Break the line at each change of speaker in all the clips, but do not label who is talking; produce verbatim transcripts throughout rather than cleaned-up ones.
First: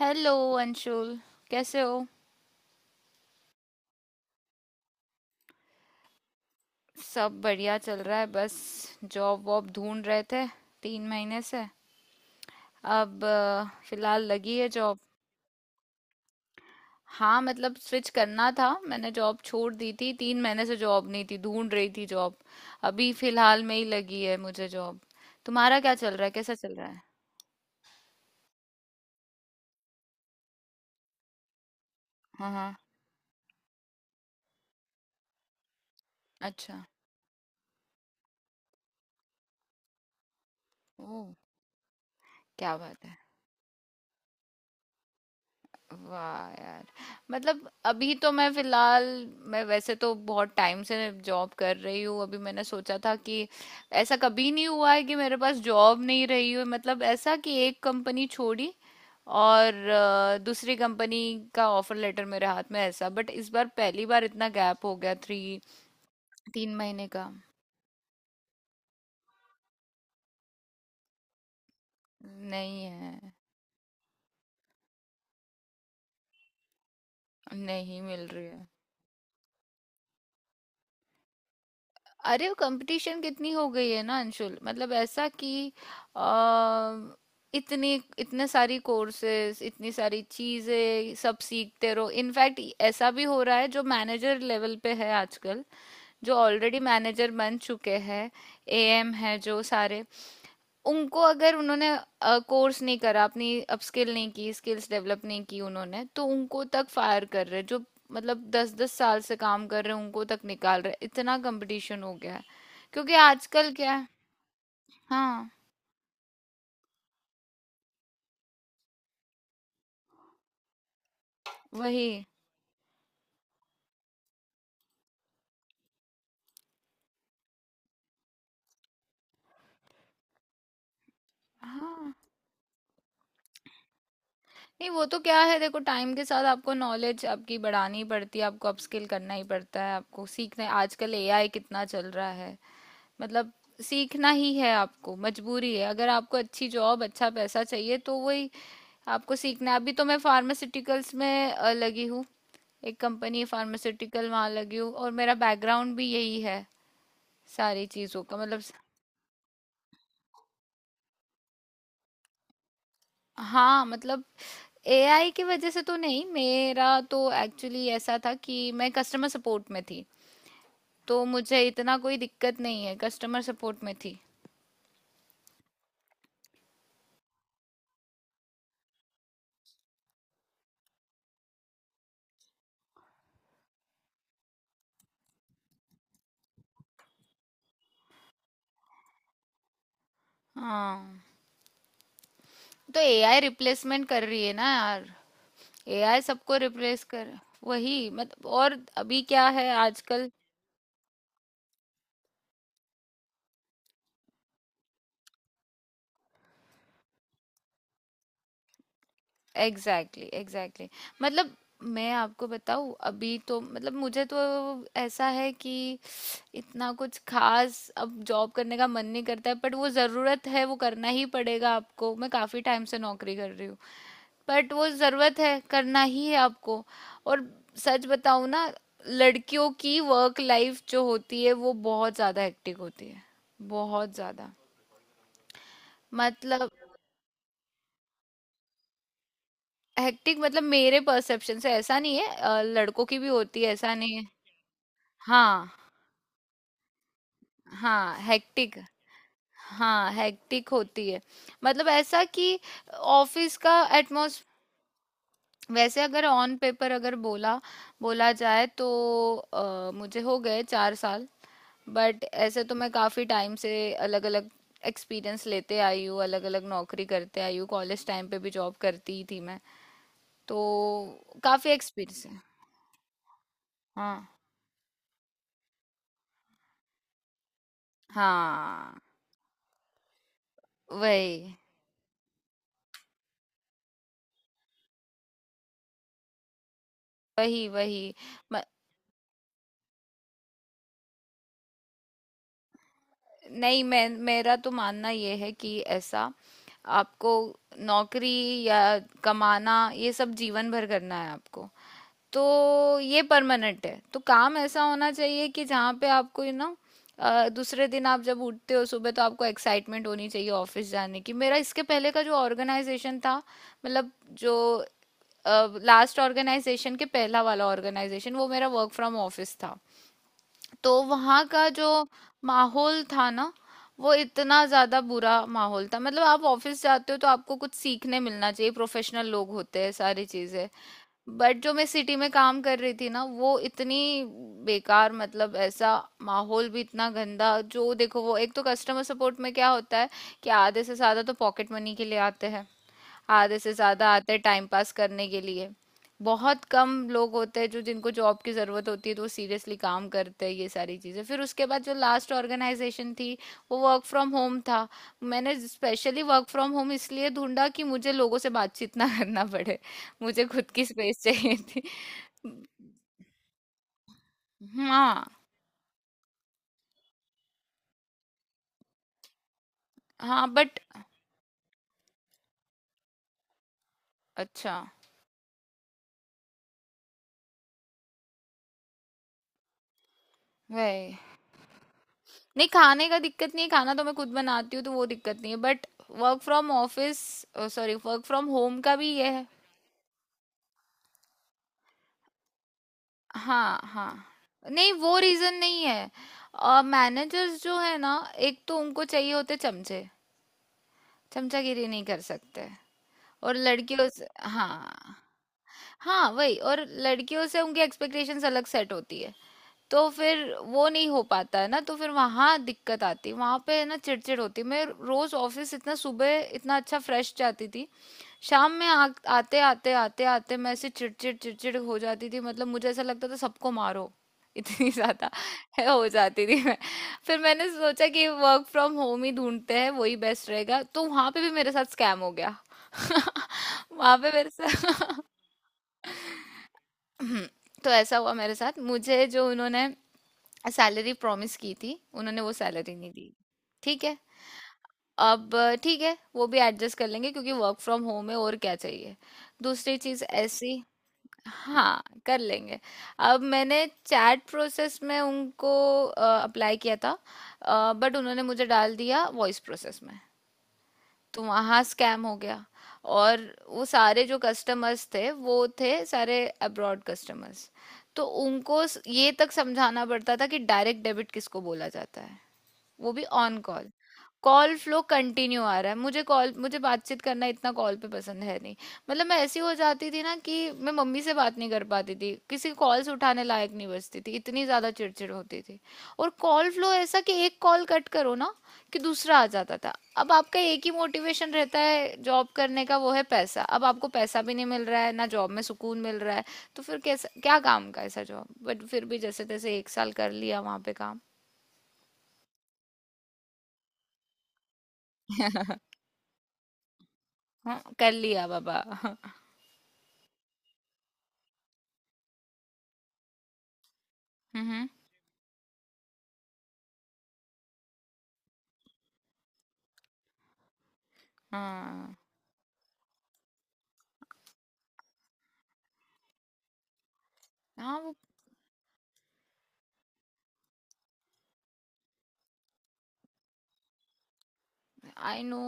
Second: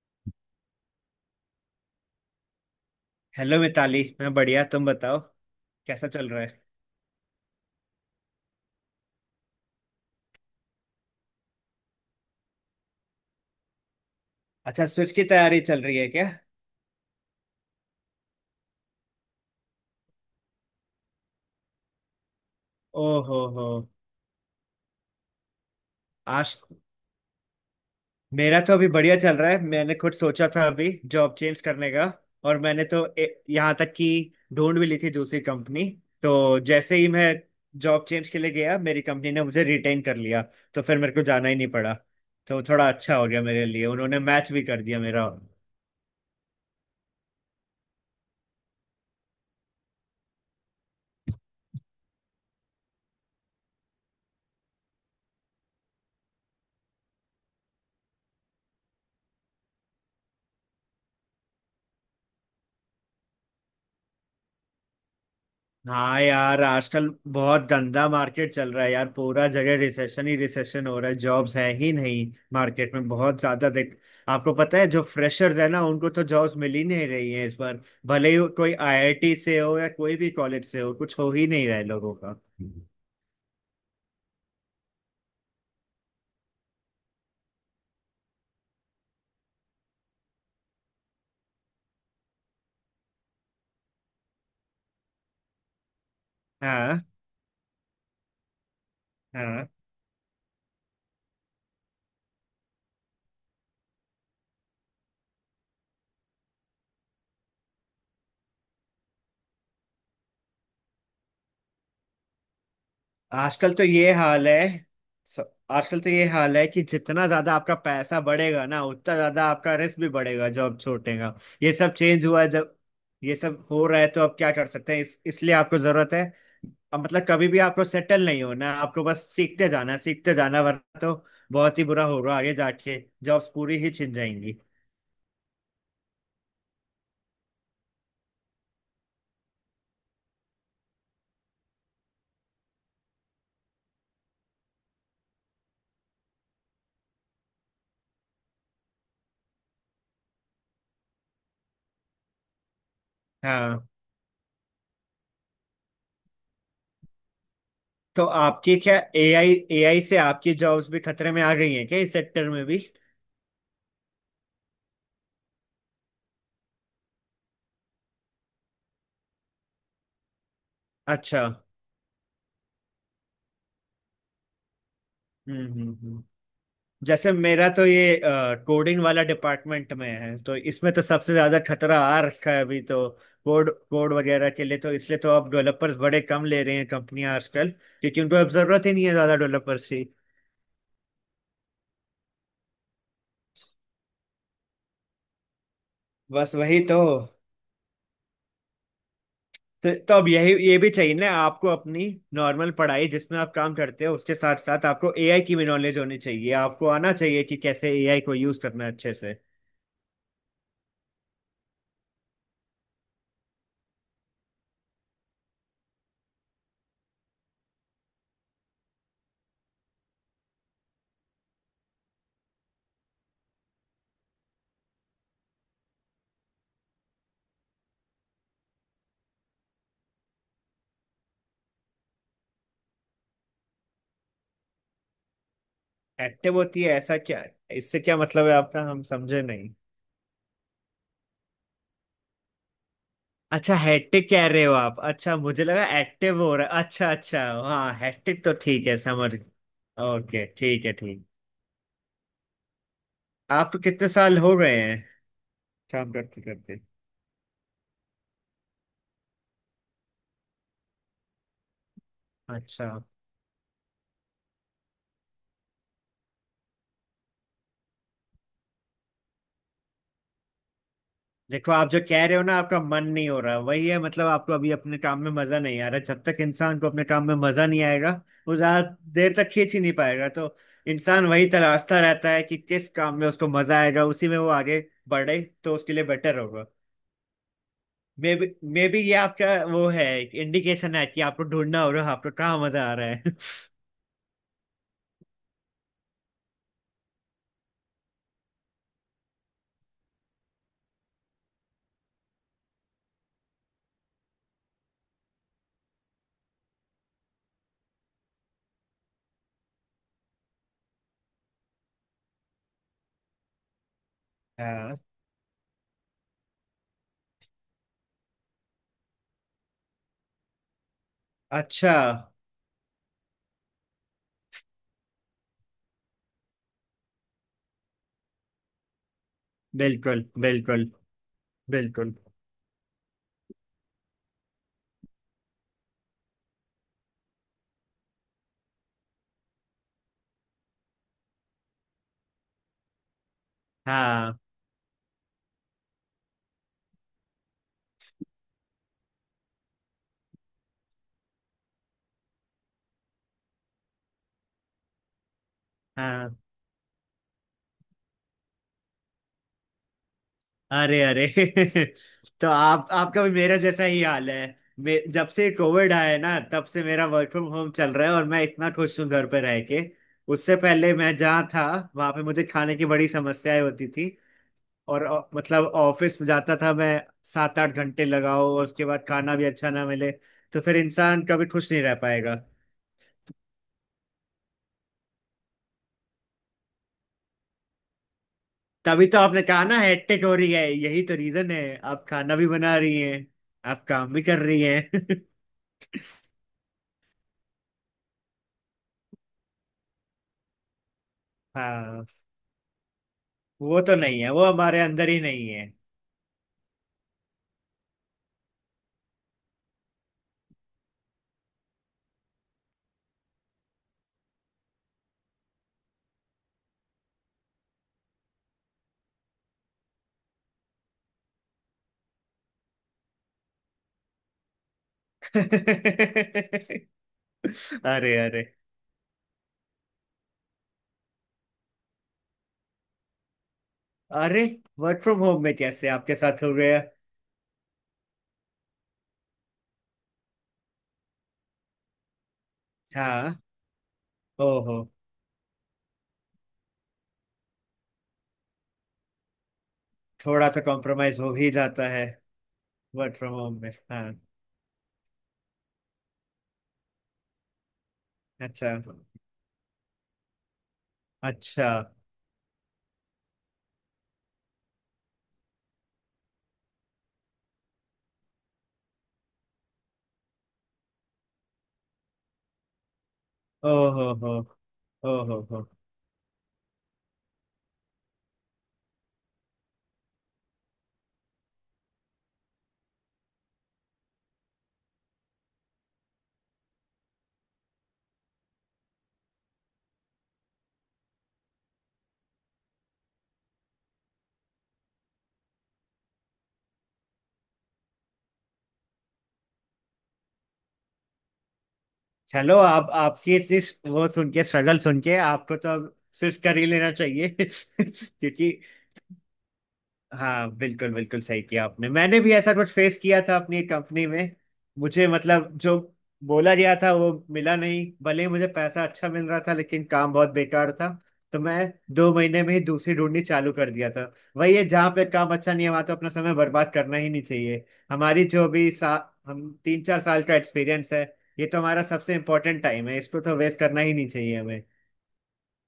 Hello Anshul. कैसे हो।
Hello Mitali. मैं बढ़िया। तुम बताओ कैसा चल रहा है।
सब बढ़िया चल रहा है। बस जॉब वॉब ढूंढ रहे थे तीन महीने से। अब अ, फिलहाल लगी है
अच्छा,
जॉब।
स्विच की तैयारी चल रही है क्या।
हाँ मतलब स्विच करना था, मैंने जॉब छोड़ दी थी। तीन महीने से जॉब नहीं थी, ढूंढ रही थी जॉब। अभी
ओहो
फिलहाल
हो।
में ही लगी है मुझे जॉब। तुम्हारा क्या चल रहा है, कैसा
आज
चल रहा है?
मेरा तो अभी बढ़िया चल रहा है। मैंने खुद सोचा था अभी जॉब चेंज करने का
हाँ,
और
हाँ।
मैंने तो ए, यहाँ तक कि ढूंढ भी ली थी दूसरी कंपनी। तो
अच्छा।
जैसे ही मैं जॉब चेंज के लिए गया, मेरी कंपनी ने मुझे रिटेन कर लिया। तो फिर मेरे को
ओह।
जाना ही नहीं पड़ा। तो
क्या
थोड़ा
बात है।
अच्छा हो गया मेरे लिए, उन्होंने मैच भी कर दिया मेरा।
वाह यार। मतलब अभी तो मैं फिलहाल, मैं वैसे तो बहुत टाइम से जॉब कर रही हूँ। अभी मैंने सोचा था कि ऐसा कभी नहीं हुआ है कि मेरे पास जॉब नहीं रही हो। मतलब ऐसा कि एक कंपनी छोड़ी और अ, दूसरी कंपनी का ऑफर लेटर मेरे हाथ में ऐसा। बट इस बार पहली बार इतना गैप हो गया, थ्री,
हाँ यार,
तीन महीने
आजकल
का।
बहुत गंदा मार्केट चल रहा है यार। पूरा जगह रिसेशन ही रिसेशन हो रहा है, जॉब्स है ही नहीं
नहीं
मार्केट में
है।
बहुत ज्यादा, देख। आपको पता है जो फ्रेशर्स है ना, उनको तो जॉब्स मिल ही नहीं रही है इस बार।
नहीं मिल
भले ही
रही
वो
है।
कोई आई आई टी से हो या कोई भी कॉलेज से हो, कुछ हो ही नहीं रहा है लोगों का।
अरे वो कंपटीशन कितनी हो गई है ना अंशुल। मतलब ऐसा कि अ, इतने इतने सारी कोर्सेज, इतनी सारी चीजें सब सीखते रहो। इनफैक्ट ऐसा भी हो रहा है, जो मैनेजर लेवल पे है आजकल, जो ऑलरेडी
हाँ,
मैनेजर बन चुके हैं, ए एम है जो
हाँ।
सारे, उनको अगर उन्होंने कोर्स नहीं करा, अपनी अपस्किल नहीं की, स्किल्स डेवलप नहीं की उन्होंने, तो उनको तक फायर कर रहे हैं। जो मतलब दस दस साल से काम कर रहे हैं, उनको तक निकाल रहे हैं। इतना कंपटीशन हो गया है। क्योंकि आजकल
आजकल तो
क्या है।
ये हाल है। स-
हाँ।
आजकल तो ये हाल है कि जितना ज्यादा आपका पैसा बढ़ेगा ना, उतना ज्यादा आपका रिस्क भी बढ़ेगा, जो अब छूटेगा। ये सब चेंज
वही।
हुआ है, जब ये सब हो रहा है तो अब क्या कर सकते हैं। इस इसलिए आपको जरूरत है। अब मतलब कभी भी आपको सेटल नहीं होना, आपको बस सीखते जाना सीखते जाना, वरना तो बहुत ही बुरा
हाँ।
होगा आगे जाके। जॉब्स पूरी ही छिन जाएंगी।
नहीं वो तो क्या है, देखो टाइम के साथ आपको नॉलेज आपकी बढ़ानी पड़ती है, आपको अपस्किल करना ही पड़ता है, आपको सीखना है। आजकल ए आई कितना चल रहा है। मतलब सीखना ही है आपको, मजबूरी है। अगर आपको अच्छी जॉब अच्छा पैसा चाहिए तो वही, आपको सीखना है। अभी तो मैं फार्मास्यूटिकल्स में अ, लगी हूँ। एक कंपनी है
हाँ।
फार्मास्यूटिकल, वहाँ लगी हूँ। और मेरा बैकग्राउंड भी यही है, सारी चीज़ों
तो
का मतलब।
आपकी क्या एआई एआई से आपकी जॉब्स भी खतरे में आ गई हैं क्या, इस सेक्टर में भी।
हाँ मतलब ए आई की वजह से तो नहीं। मेरा तो एक्चुअली ऐसा था कि मैं कस्टमर सपोर्ट में थी, तो
अच्छा।
मुझे इतना कोई दिक्कत नहीं है, कस्टमर सपोर्ट में थी।
हम्म, हम्म, हम्म। जैसे मेरा तो ये कोडिंग वाला डिपार्टमेंट में है, तो इसमें तो सबसे ज्यादा खतरा आ रखा है अभी तो। कोड कोड वगैरह के लिए, तो इसलिए तो अब डेवलपर्स बड़े कम ले रहे हैं कंपनियां आजकल। क्योंकि उनको अब जरूरत ही नहीं है ज्यादा डेवलपर्स की।
हाँ तो ए आई रिप्लेसमेंट कर रही है ना यार। ए आई
बस
सबको
वही तो।
रिप्लेस कर। वही मतलब, और अभी क्या है
तो, तो अब
आजकल।
यही ये भी चाहिए ना आपको, अपनी नॉर्मल पढ़ाई जिसमें आप काम करते हो उसके साथ साथ आपको ए आई की भी नॉलेज होनी चाहिए। आपको आना चाहिए कि कैसे ए आई को यूज करना है अच्छे से।
Exactly, exactly. मतलब मैं आपको बताऊं, अभी तो मतलब मुझे तो ऐसा है कि इतना कुछ खास अब जॉब करने का मन नहीं करता है। बट वो ज़रूरत है, वो करना ही पड़ेगा आपको। मैं काफ़ी टाइम से नौकरी कर रही हूँ, बट वो ज़रूरत है, करना ही है आपको। और सच बताऊं ना, लड़कियों की वर्क लाइफ जो होती है वो बहुत ज़्यादा हेक्टिक होती है, बहुत ज़्यादा।
एक्टिव
मतलब।
होती है ऐसा क्या। इससे क्या मतलब है आपका, हम समझे नहीं।
हेक्टिक मतलब मेरे परसेप्शन से ऐसा नहीं है, अ, लड़कों की भी होती है,
अच्छा,
ऐसा नहीं है।
हैट्रिक कह रहे हो आप। अच्छा, मुझे
हाँ,
लगा एक्टिव हो रहा है। अच्छा अच्छा, हाँ,
हाँ,
हैट्रिक तो
हेक्टिक।
ठीक है, समझ।
हाँ,
ओके
हेक्टिक
ठीक है,
होती है।
ठीक।
मतलब ऐसा कि ऑफिस
आप
का
कितने साल
एटमोस,
हो गए हैं
वैसे
काम
अगर
करते
ऑन
करते।
पेपर अगर बोला बोला जाए तो अ, मुझे हो गए चार साल। बट ऐसे तो
अच्छा।
मैं काफी टाइम से अलग अलग एक्सपीरियंस लेते आई हूँ, अलग अलग नौकरी करते आई हूँ। कॉलेज टाइम पे भी जॉब करती ही थी मैं, तो काफी
देखो, आप जो
एक्सपीरियंस
कह रहे
है।
हो ना, आपका मन नहीं हो रहा, वही है मतलब।
हाँ,
आपको अभी अपने काम में मजा नहीं आ रहा, जब तक इंसान को अपने काम में मजा नहीं आएगा वो ज्यादा
हाँ।
देर तक खींच ही नहीं पाएगा। तो
वही,
इंसान वही तलाशता रहता है कि किस काम में उसको मजा आएगा, उसी में वो आगे बढ़े तो उसके लिए बेटर होगा।
वही, वही।
मे बी
म,
मे बी ये आपका वो है, इंडिकेशन है कि आपको ढूंढना हो रहा है आपको कहाँ मजा आ रहा है।
नहीं, मैं मेरा तो मानना ये है कि ऐसा, आपको नौकरी या कमाना ये सब जीवन भर करना है आपको। तो ये परमानेंट है, तो काम ऐसा होना चाहिए कि जहाँ पे आपको यू नो दूसरे दिन आप जब उठते हो सुबह तो आपको एक्साइटमेंट होनी चाहिए ऑफिस जाने की। मेरा इसके पहले का जो ऑर्गेनाइजेशन था, मतलब जो
हाँ।
लास्ट ऑर्गेनाइजेशन के पहला वाला ऑर्गेनाइजेशन, वो मेरा वर्क फ्रॉम ऑफिस था। तो वहाँ का जो
अच्छा।
माहौल था ना, वो इतना ज़्यादा बुरा माहौल था। मतलब आप ऑफिस जाते हो तो आपको कुछ सीखने मिलना चाहिए, प्रोफेशनल लोग होते हैं, सारी
बिल्कुल,
चीज़ें।
बिल्कुल,
बट जो मैं
बिल्कुल।
सिटी में काम कर रही थी ना, वो इतनी बेकार, मतलब ऐसा, माहौल भी इतना गंदा। जो देखो, वो एक तो कस्टमर सपोर्ट में क्या होता है कि आधे से ज़्यादा तो पॉकेट मनी के लिए आते हैं, आधे से ज्यादा आते
हाँ,
हैं टाइम पास करने के लिए, बहुत कम लोग होते हैं जो, जिनको जॉब की जरूरत होती है तो वो सीरियसली काम करते हैं, ये सारी चीजें। फिर उसके बाद जो लास्ट ऑर्गेनाइजेशन थी, वो वर्क फ्रॉम होम था। मैंने स्पेशली
हाँ।
वर्क फ्रॉम होम इसलिए ढूंढा कि मुझे लोगों से बातचीत ना करना पड़े। मुझे खुद की
अरे,
स्पेस
अरे।
चाहिए थी।
तो आप आपका भी मेरा जैसा ही हाल है। मे,
हाँ,
जब से कोविड आया है ना, तब से मेरा वर्क फ्रॉम होम चल रहा है और मैं इतना खुश हूँ घर पे रह के।
हाँ।
उससे
बट
पहले मैं जहाँ था, वहां पे मुझे खाने की बड़ी समस्याएं होती थी
अच्छा,
और अ, मतलब ऑफिस में जाता था मैं। सात आठ घंटे लगाओ और उसके बाद खाना भी अच्छा ना मिले, तो फिर
वही।
इंसान कभी खुश नहीं रह पाएगा।
नहीं खाने का दिक्कत नहीं है, खाना तो मैं खुद बनाती हूँ, तो वो दिक्कत नहीं है। But work from office, sorry, work from home का
तभी
भी
तो
ये
आपने
है।
कहा ना हेक्टिक हो रही है। यही तो रीजन है, आप खाना भी बना रही हैं,
हाँ,
आप काम भी
हाँ।
कर रही
नहीं वो
हैं।
रीजन नहीं है। मैनेजर्स जो है ना, एक तो उनको चाहिए होते चमचे, चमचागिरी नहीं
हाँ,
कर सकते, और
वो तो
लड़कियों
नहीं
से,
है, वो हमारे अंदर
हाँ।
ही नहीं है।
हाँ वही, और लड़कियों से उनकी एक्सपेक्टेशंस अलग सेट होती है। तो फिर वो नहीं हो पाता है ना, तो फिर वहाँ दिक्कत आती है, वहाँ पे है ना चिड़चिड़ होती है। मैं रोज ऑफिस इतना सुबह इतना अच्छा फ्रेश जाती थी, शाम में आ, आते आते आते आते मैं ऐसे चिड़चिड़ चिड़चिड़ हो जाती थी। मतलब मुझे ऐसा लगता था सबको मारो, इतनी ज्यादा है, हो जाती थी मैं। फिर मैंने सोचा
अरे,
कि
अरे,
वर्क फ्रॉम होम ही ढूंढते हैं, वही बेस्ट रहेगा। तो वहां पे भी मेरे साथ स्कैम हो गया। वहाँ पे
अरे।
मेरे
वर्क फ्रॉम
साथ।
होम में कैसे आपके साथ हो गया।
तो ऐसा हुआ मेरे साथ, मुझे जो उन्होंने सैलरी प्रॉमिस की थी, उन्होंने वो सैलरी नहीं दी।
हाँ।
ठीक है।
ओहो,
अब ठीक है, वो भी एडजस्ट कर लेंगे, क्योंकि वर्क फ्रॉम होम है, और क्या चाहिए। दूसरी चीज
थोड़ा तो
ऐसी।
कॉम्प्रोमाइज हो ही जाता
हाँ
है
कर लेंगे।
वर्क फ्रॉम
अब
होम में,
मैंने
हाँ।
चैट प्रोसेस में उनको अप्लाई किया था, बट उन्होंने मुझे
अच्छा,
डाल दिया वॉइस प्रोसेस में, तो
अच्छा।
वहाँ स्कैम हो गया। और वो सारे जो कस्टमर्स थे वो थे सारे अब्रॉड कस्टमर्स, तो उनको स- ये तक समझाना पड़ता था कि डायरेक्ट डेबिट किसको बोला जाता है, वो भी ऑन कॉल।
ओहो हो।
कॉल फ्लो
ओहो
कंटिन्यू
हो।
आ रहा है, मुझे कॉल, मुझे बातचीत करना इतना कॉल पे पसंद है नहीं। मतलब मैं ऐसी हो जाती थी ना कि मैं मम्मी से बात नहीं कर पाती थी, किसी की कॉल्स उठाने लायक नहीं बचती थी, इतनी ज़्यादा चिड़चिड़ होती थी। और कॉल फ्लो ऐसा कि एक कॉल कट करो ना कि दूसरा आ जाता था। अब आपका एक ही मोटिवेशन रहता है जॉब करने का, वो है पैसा। अब आपको पैसा भी नहीं मिल रहा है, ना जॉब में सुकून मिल रहा है, तो फिर कैसा क्या काम का ऐसा जॉब। बट फिर भी जैसे तैसे एक साल कर लिया वहाँ पे काम।
चलो, आप आपकी इतनी स- वो सुन के, स्ट्रगल सुन के आपको तो अब स्विच कर ही लेना चाहिए।
हाँ कर लिया
क्योंकि।
बाबा।
हाँ, बिल्कुल बिल्कुल सही किया आपने, मैंने भी ऐसा कुछ फेस किया था अपनी कंपनी में।
हम्म।
मुझे मतलब जो बोला गया था वो मिला नहीं, भले ही मुझे पैसा अच्छा मिल रहा था लेकिन काम बहुत बेकार था। तो मैं दो
हाँ,
महीने में ही दूसरी ढूंढनी चालू कर दिया था। वही है, जहाँ पे काम अच्छा नहीं है वहाँ तो अपना समय बर्बाद करना ही नहीं चाहिए।
हाँ वो।
हमारी जो भी सा हम तीन चार साल का एक्सपीरियंस है। ये तो हमारा सबसे इम्पोर्टेंट टाइम है, इसको तो वेस्ट करना ही नहीं चाहिए हमें।
आई नो,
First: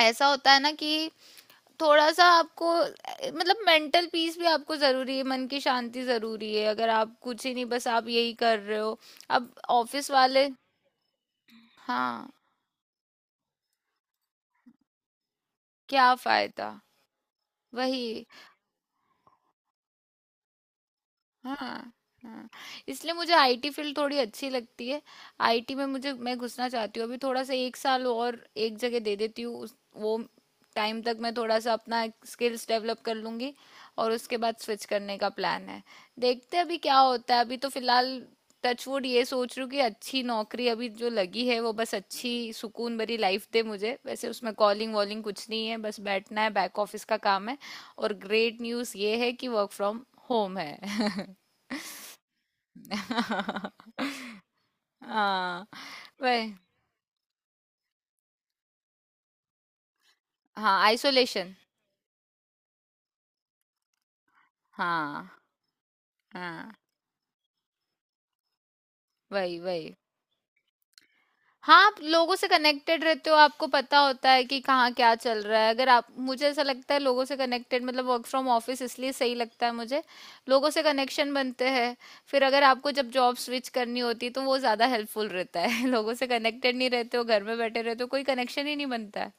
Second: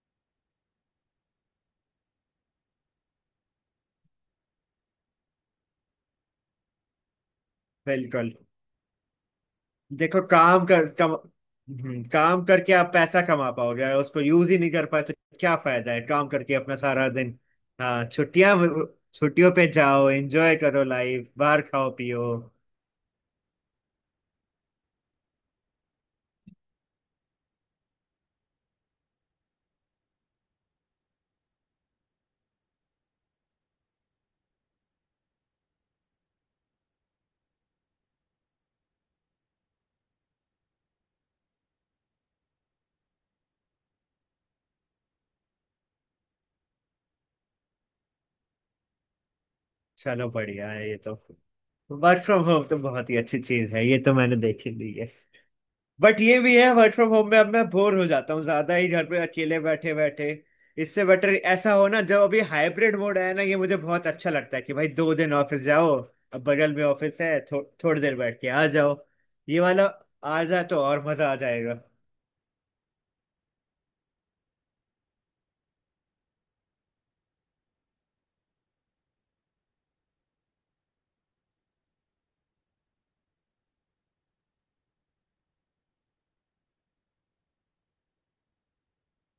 ऐसा होता है ना कि थोड़ा सा आपको अ, मतलब मेंटल पीस भी आपको जरूरी है, मन की शांति जरूरी है। अगर आप कुछ ही नहीं, बस आप यही
बिल्कुल।
कर रहे हो। अब ऑफिस
देखो
वाले।
काम कर कम, हम्म,
हाँ।
काम करके आप पैसा कमा पाओगे, अगर उसको यूज ही नहीं कर पाए तो क्या फायदा है
क्या
काम करके
फायदा।
अपना सारा दिन। हाँ
वही।
छुट्टियां, छुट्टियों पे जाओ एंजॉय करो लाइफ,
हाँ,
बाहर खाओ पियो।
हाँ। इसलिए मुझे आई टी फील्ड थोड़ी अच्छी लगती है। आई टी में मुझे, मैं घुसना चाहती हूँ। अभी थोड़ा सा एक साल और, एक जगह दे देती हूँ उस, वो टाइम तक मैं थोड़ा सा अपना स्किल्स डेवलप कर लूँगी। और उसके बाद स्विच करने का प्लान है। देखते हैं अभी क्या होता है। अभी तो फिलहाल टचवुड ये सोच रही हूँ कि अच्छी नौकरी अभी जो लगी है वो बस अच्छी सुकून भरी लाइफ दे मुझे। वैसे उसमें कॉलिंग वॉलिंग कुछ नहीं है, बस बैठना है, बैक ऑफिस का काम है। और ग्रेट न्यूज़ ये है कि वर्क फ्रॉम
चलो
होम
बढ़िया है ये तो।
है।
वर्क फ्रॉम होम तो बहुत ही अच्छी चीज है, ये तो मैंने देखी ली है।
हाँ
बट ये
वही।
भी है, वर्क फ्रॉम होम में अब मैं बोर हो जाता हूँ ज्यादा ही घर पे अकेले बैठे बैठे।
हाँ,
इससे बेटर
आइसोलेशन।
ऐसा हो ना, जब अभी हाइब्रिड मोड आया ना, ये मुझे बहुत अच्छा लगता है कि भाई दो
हाँ,
दिन ऑफिस जाओ। अब
हाँ।
बगल में ऑफिस है, थो, थोड़ी देर बैठ के आ जाओ।
वही,
ये वाला
वही।
आ जाए तो और मजा आ
हाँ
जाएगा।
आप लोगों से कनेक्टेड रहते हो, आपको पता होता है कि कहाँ क्या चल रहा है। अगर आप, मुझे ऐसा लगता है लोगों से कनेक्टेड मतलब वर्क फ्रॉम ऑफिस इसलिए सही लगता है मुझे, लोगों से कनेक्शन बनते हैं। फिर अगर आपको जब जॉब स्विच करनी होती है तो वो ज़्यादा हेल्पफुल रहता है। लोगों से कनेक्टेड नहीं रहते हो, घर में बैठे रहते हो, कोई कनेक्शन ही नहीं बनता है।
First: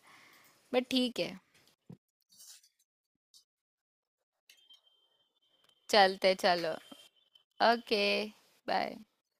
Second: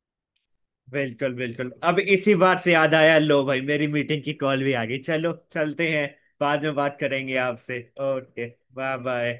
बट ठीक
बिल्कुल
है।
बिल्कुल, अब इसी बात से याद आया, लो भाई मेरी मीटिंग की कॉल भी आ गई। चलो चलते हैं।
चलते
बाद
चलो।
में बात करेंगे आपसे।
Okay.
Okay.
Bye.
Bye bye.